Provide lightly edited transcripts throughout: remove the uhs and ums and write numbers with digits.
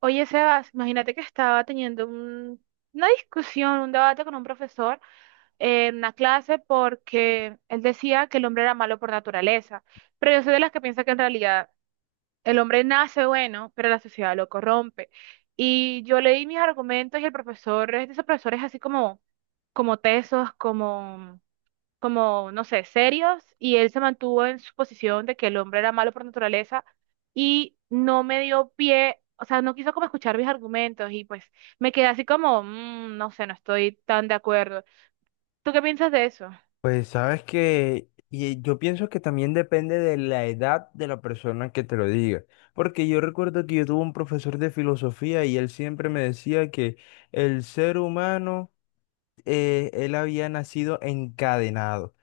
Oye, Sebas, imagínate que estaba teniendo una discusión, un debate con un profesor en una clase porque él decía que el hombre era malo por naturaleza, pero yo soy de las que piensa que en realidad el hombre nace bueno, pero la sociedad lo corrompe. Y yo leí mis argumentos y el profesor es de esos profesores así como tesos, como, no sé, serios, y él se mantuvo en su posición de que el hombre era malo por naturaleza y no me dio pie, o sea, no quiso como escuchar mis argumentos, y pues me quedé así como: No sé, no estoy tan de acuerdo. ¿Tú qué piensas de eso?" Pues sabes que y yo pienso que también depende de la edad de la persona que te lo diga, porque yo recuerdo que yo tuve un profesor de filosofía y él siempre me decía que el ser humano, él había nacido encadenado,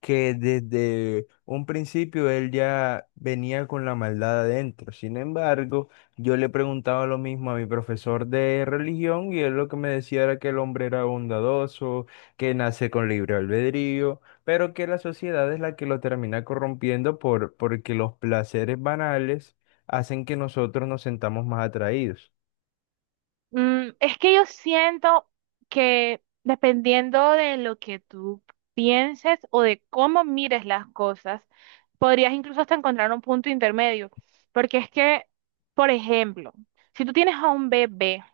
que desde un principio él ya venía con la maldad adentro. Sin embargo, yo le preguntaba lo mismo a mi profesor de religión y él lo que me decía era que el hombre era bondadoso, que nace con libre albedrío, pero que la sociedad es la que lo termina corrompiendo porque los placeres banales hacen que nosotros nos sentamos más atraídos. Es que yo siento que, dependiendo de lo que tú pienses o de cómo mires las cosas, podrías incluso hasta encontrar un punto intermedio, porque es que, por ejemplo, si tú tienes a un bebé,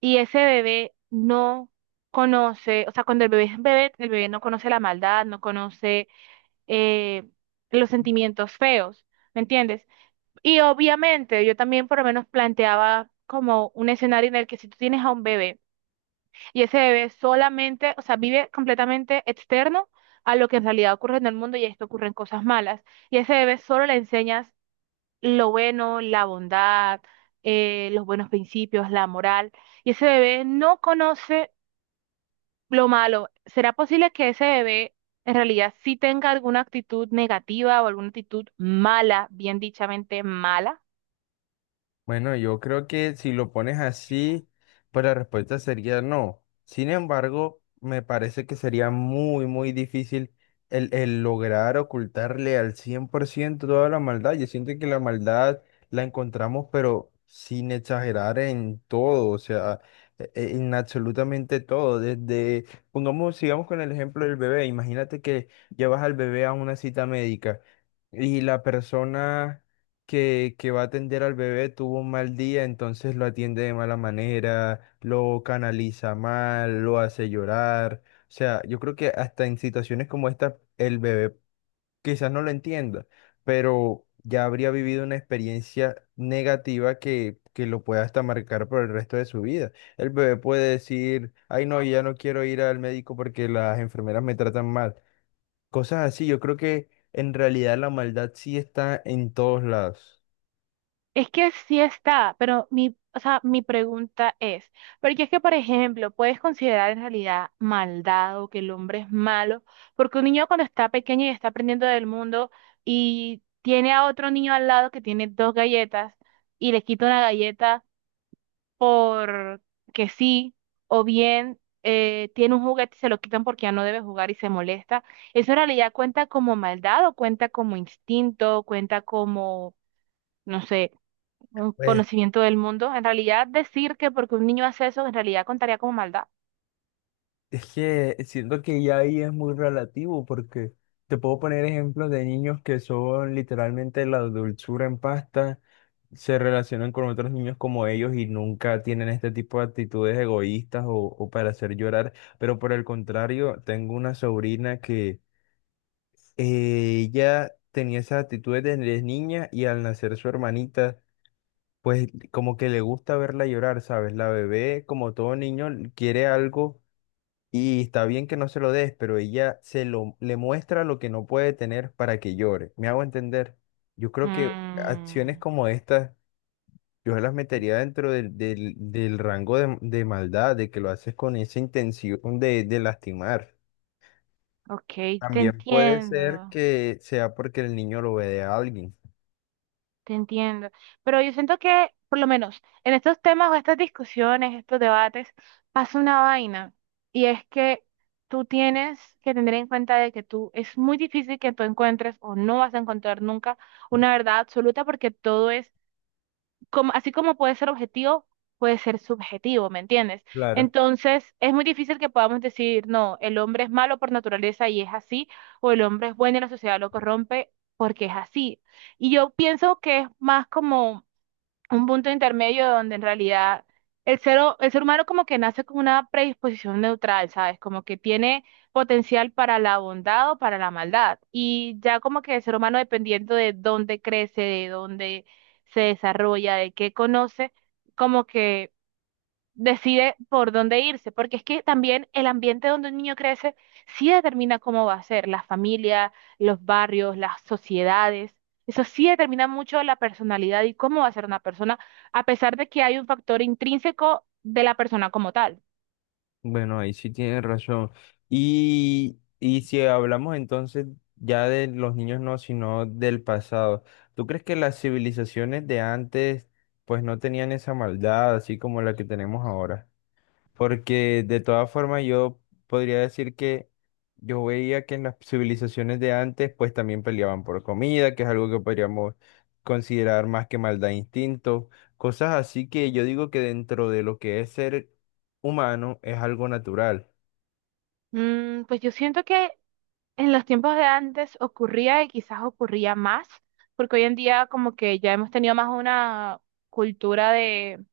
y ese bebé no conoce, o sea, cuando el bebé es bebé, el bebé no conoce la maldad, no conoce, eh, los sentimientos feos, ¿me entiendes? Y obviamente yo también por lo menos planteaba como un escenario en el que si tú tienes a un bebé y ese bebé solamente, o sea, vive completamente externo a lo que en realidad ocurre en el mundo, y esto ocurren cosas malas, y a ese bebé solo le enseñas lo bueno, la bondad, los buenos principios, la moral. Y ese bebé no conoce lo malo. ¿Será posible que ese bebé en realidad sí tenga alguna actitud negativa o alguna actitud mala, bien dichamente mala? Bueno, yo creo que si lo pones así, pues la respuesta sería no. Sin embargo, me parece que sería muy, muy difícil el lograr ocultarle al 100% toda la maldad. Yo siento que la maldad la encontramos, pero sin exagerar en todo, o sea, en absolutamente todo. Desde, pongamos, sigamos con el ejemplo del bebé. Imagínate que llevas al bebé a una cita médica y la persona que va a atender al bebé tuvo un mal día, entonces lo atiende de mala manera, lo canaliza mal, lo hace llorar. O sea, yo creo que hasta en situaciones como esta, el bebé quizás no lo entienda, pero ya habría vivido una experiencia negativa que lo pueda hasta marcar por el resto de su vida. El bebé puede decir, ay no, ya no quiero ir al médico porque las enfermeras me tratan mal. Cosas así, yo creo que en realidad la maldad sí está en todos lados. Es que sí está, pero mi, o sea, mi pregunta es, porque es que, por ejemplo, ¿puedes considerar en realidad maldad o que el hombre es malo, porque un niño, cuando está pequeño y está aprendiendo del mundo y tiene a otro niño al lado que tiene dos galletas, y le quita una galleta, por que sí, o bien, tiene un juguete y se lo quitan porque ya no debe jugar y se molesta? ¿Eso en realidad cuenta como maldad o cuenta como instinto, cuenta como, no sé, un pues conocimiento del mundo? En realidad, decir que porque un niño hace eso, en realidad contaría como maldad. Es que siento que ya ahí es muy relativo porque te puedo poner ejemplos de niños que son literalmente la dulzura en pasta, se relacionan con otros niños como ellos y nunca tienen este tipo de actitudes egoístas o para hacer llorar. Pero por el contrario, tengo una sobrina que ella tenía esas actitudes desde niña y al nacer su hermanita, pues como que le gusta verla llorar, ¿sabes? La bebé, como todo niño, quiere algo y está bien que no se lo des, pero ella se lo le muestra lo que no puede tener para que llore. ¿Me hago entender? Yo creo que acciones Mm, como estas, yo las metería dentro del rango de maldad, de que lo haces con esa intención de lastimar. ok, te También puede ser entiendo. que sea porque el niño lo ve de alguien. Te entiendo. Pero yo siento que, por lo menos, en estos temas o estas discusiones, estos debates, pasa una vaina. Y es que tú tienes que tener en cuenta de que tú, es muy difícil que tú encuentres o no vas a encontrar nunca una verdad absoluta, porque todo es así como puede ser objetivo, puede ser subjetivo, ¿me entiendes? Claro. Entonces, es muy difícil que podamos decir, no, el hombre es malo por naturaleza y es así, o el hombre es bueno y la sociedad lo corrompe porque es así. Y yo pienso que es más como un punto intermedio, donde en realidad el ser humano como que nace con una predisposición neutral, ¿sabes? Como que tiene potencial para la bondad o para la maldad. Y ya como que el ser humano, dependiendo de dónde crece, de dónde se desarrolla, de qué conoce, como que decide por dónde irse, porque es que también el ambiente donde un niño crece sí determina cómo va a ser, la familia, los barrios, las sociedades, eso sí determina mucho la personalidad y cómo va a ser una persona, a pesar de que hay un factor intrínseco de la persona como tal. Bueno, ahí sí tienes razón. Y si hablamos entonces ya de los niños no, sino del pasado, ¿tú crees que las civilizaciones de antes pues no tenían esa maldad así como la que tenemos ahora? Porque de todas formas yo podría decir que yo veía que en las civilizaciones de antes pues también peleaban por comida, que es algo que podríamos considerar más que maldad e instinto, cosas así que yo digo que dentro de lo que es ser humano es algo natural. Pues yo siento que en los tiempos de antes ocurría, y quizás ocurría más, porque hoy en día como que ya hemos tenido más una cultura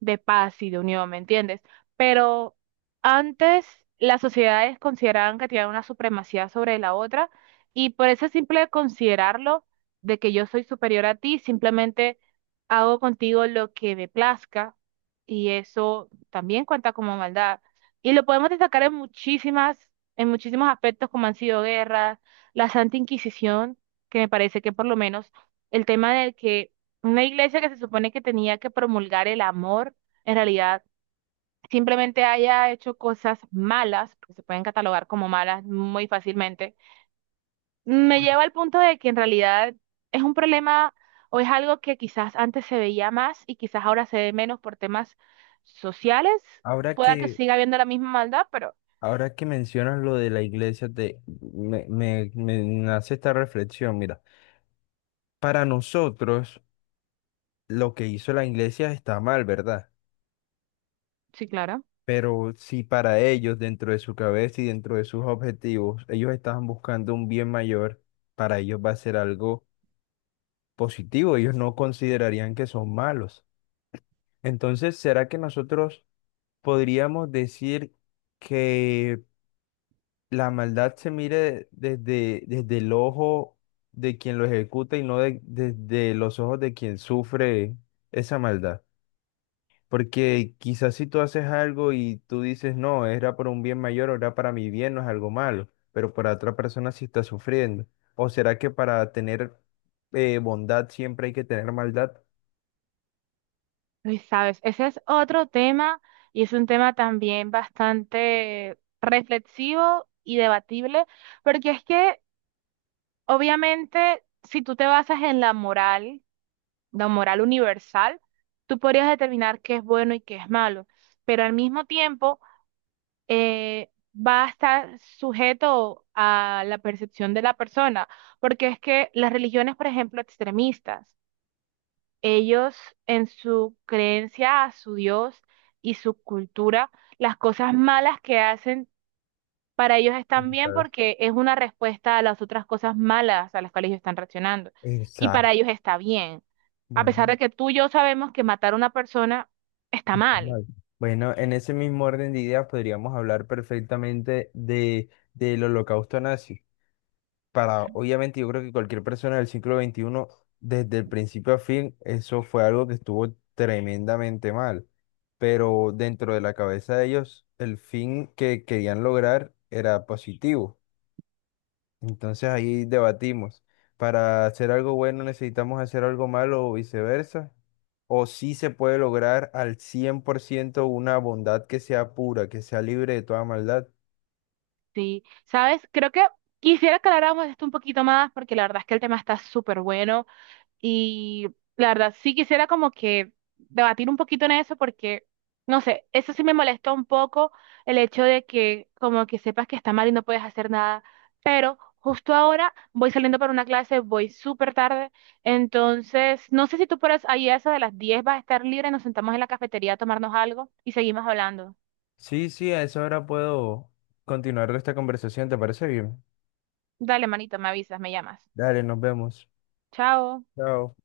de paz y de unión, ¿me entiendes? Pero antes las sociedades consideraban que tenían una supremacía sobre la otra, y por ese simple considerarlo de que yo soy superior a ti, simplemente hago contigo lo que me plazca, y eso también cuenta como maldad. Y lo podemos destacar en muchísimas, en muchísimos aspectos, como han sido guerras, la Santa Inquisición, que me parece que, por lo menos, el tema del que una iglesia que se supone que tenía que promulgar el amor, en realidad simplemente haya hecho cosas malas, porque se pueden catalogar como malas muy fácilmente, me lleva al punto de que en realidad es un problema o es algo que quizás antes se veía más y quizás ahora se ve menos por temas sociales. Ahora Pueda que que, siga habiendo la misma maldad, pero Ahora que mencionas lo de la iglesia, me nace esta reflexión, mira, para nosotros lo que hizo la iglesia está mal, ¿verdad? sí, claro. Pero si para ellos, dentro de su cabeza y dentro de sus objetivos, ellos estaban buscando un bien mayor, para ellos va a ser algo positivo, ellos no considerarían que son malos. Entonces, ¿será que nosotros podríamos decir que la maldad se mire desde, desde el ojo de quien lo ejecuta y no de- desde los ojos de quien sufre esa maldad? Porque quizás si tú haces algo y tú dices, no, era por un bien mayor o era para mi bien, no es algo malo, pero para otra persona sí está sufriendo. ¿O será que para tener bondad siempre hay que tener maldad? Y sabes, ese es otro tema, y es un tema también bastante reflexivo y debatible. Porque es que, obviamente, si tú te basas en la moral universal, tú podrías determinar qué es bueno y qué es malo, pero al mismo tiempo, eh, va a estar sujeto a la percepción de la persona, porque es que las religiones, por ejemplo, extremistas, ellos, en su creencia a su Dios y su cultura, las cosas malas que hacen para ellos están bien Quizás. porque es una respuesta a las otras cosas malas a las cuales ellos están reaccionando. Y Exacto. para ellos está bien. A pesar Bueno, de que tú y yo sabemos que matar a una persona está está mal. mal. Bueno, en ese mismo orden de ideas podríamos hablar perfectamente del holocausto nazi. Para, obviamente, yo creo que cualquier persona del siglo XXI desde el principio a fin, eso fue algo que estuvo tremendamente mal. Pero dentro de la cabeza de ellos, el fin que querían lograr era positivo. Entonces ahí debatimos, ¿para hacer algo bueno necesitamos hacer algo malo o viceversa? ¿O si se puede lograr al 100% una bondad que sea pura, que sea libre de toda maldad? ¿Sí? ¿Sabes? Creo que quisiera que habláramos de esto un poquito más, porque la verdad es que el tema está súper bueno. Y la verdad, sí quisiera como que debatir un poquito en eso porque, no sé, eso sí me molesta un poco el hecho de que como que sepas que está mal y no puedes hacer nada. Pero justo ahora voy saliendo para una clase, voy súper tarde. Entonces, no sé si tú por ahí, a eso de las 10, vas a estar libre, nos sentamos en la cafetería a tomarnos algo y seguimos hablando. Sí, a esa hora puedo continuar esta conversación, ¿te parece bien? Dale, manito, me avisas, me llamas. Dale, nos vemos. Chao. Chao.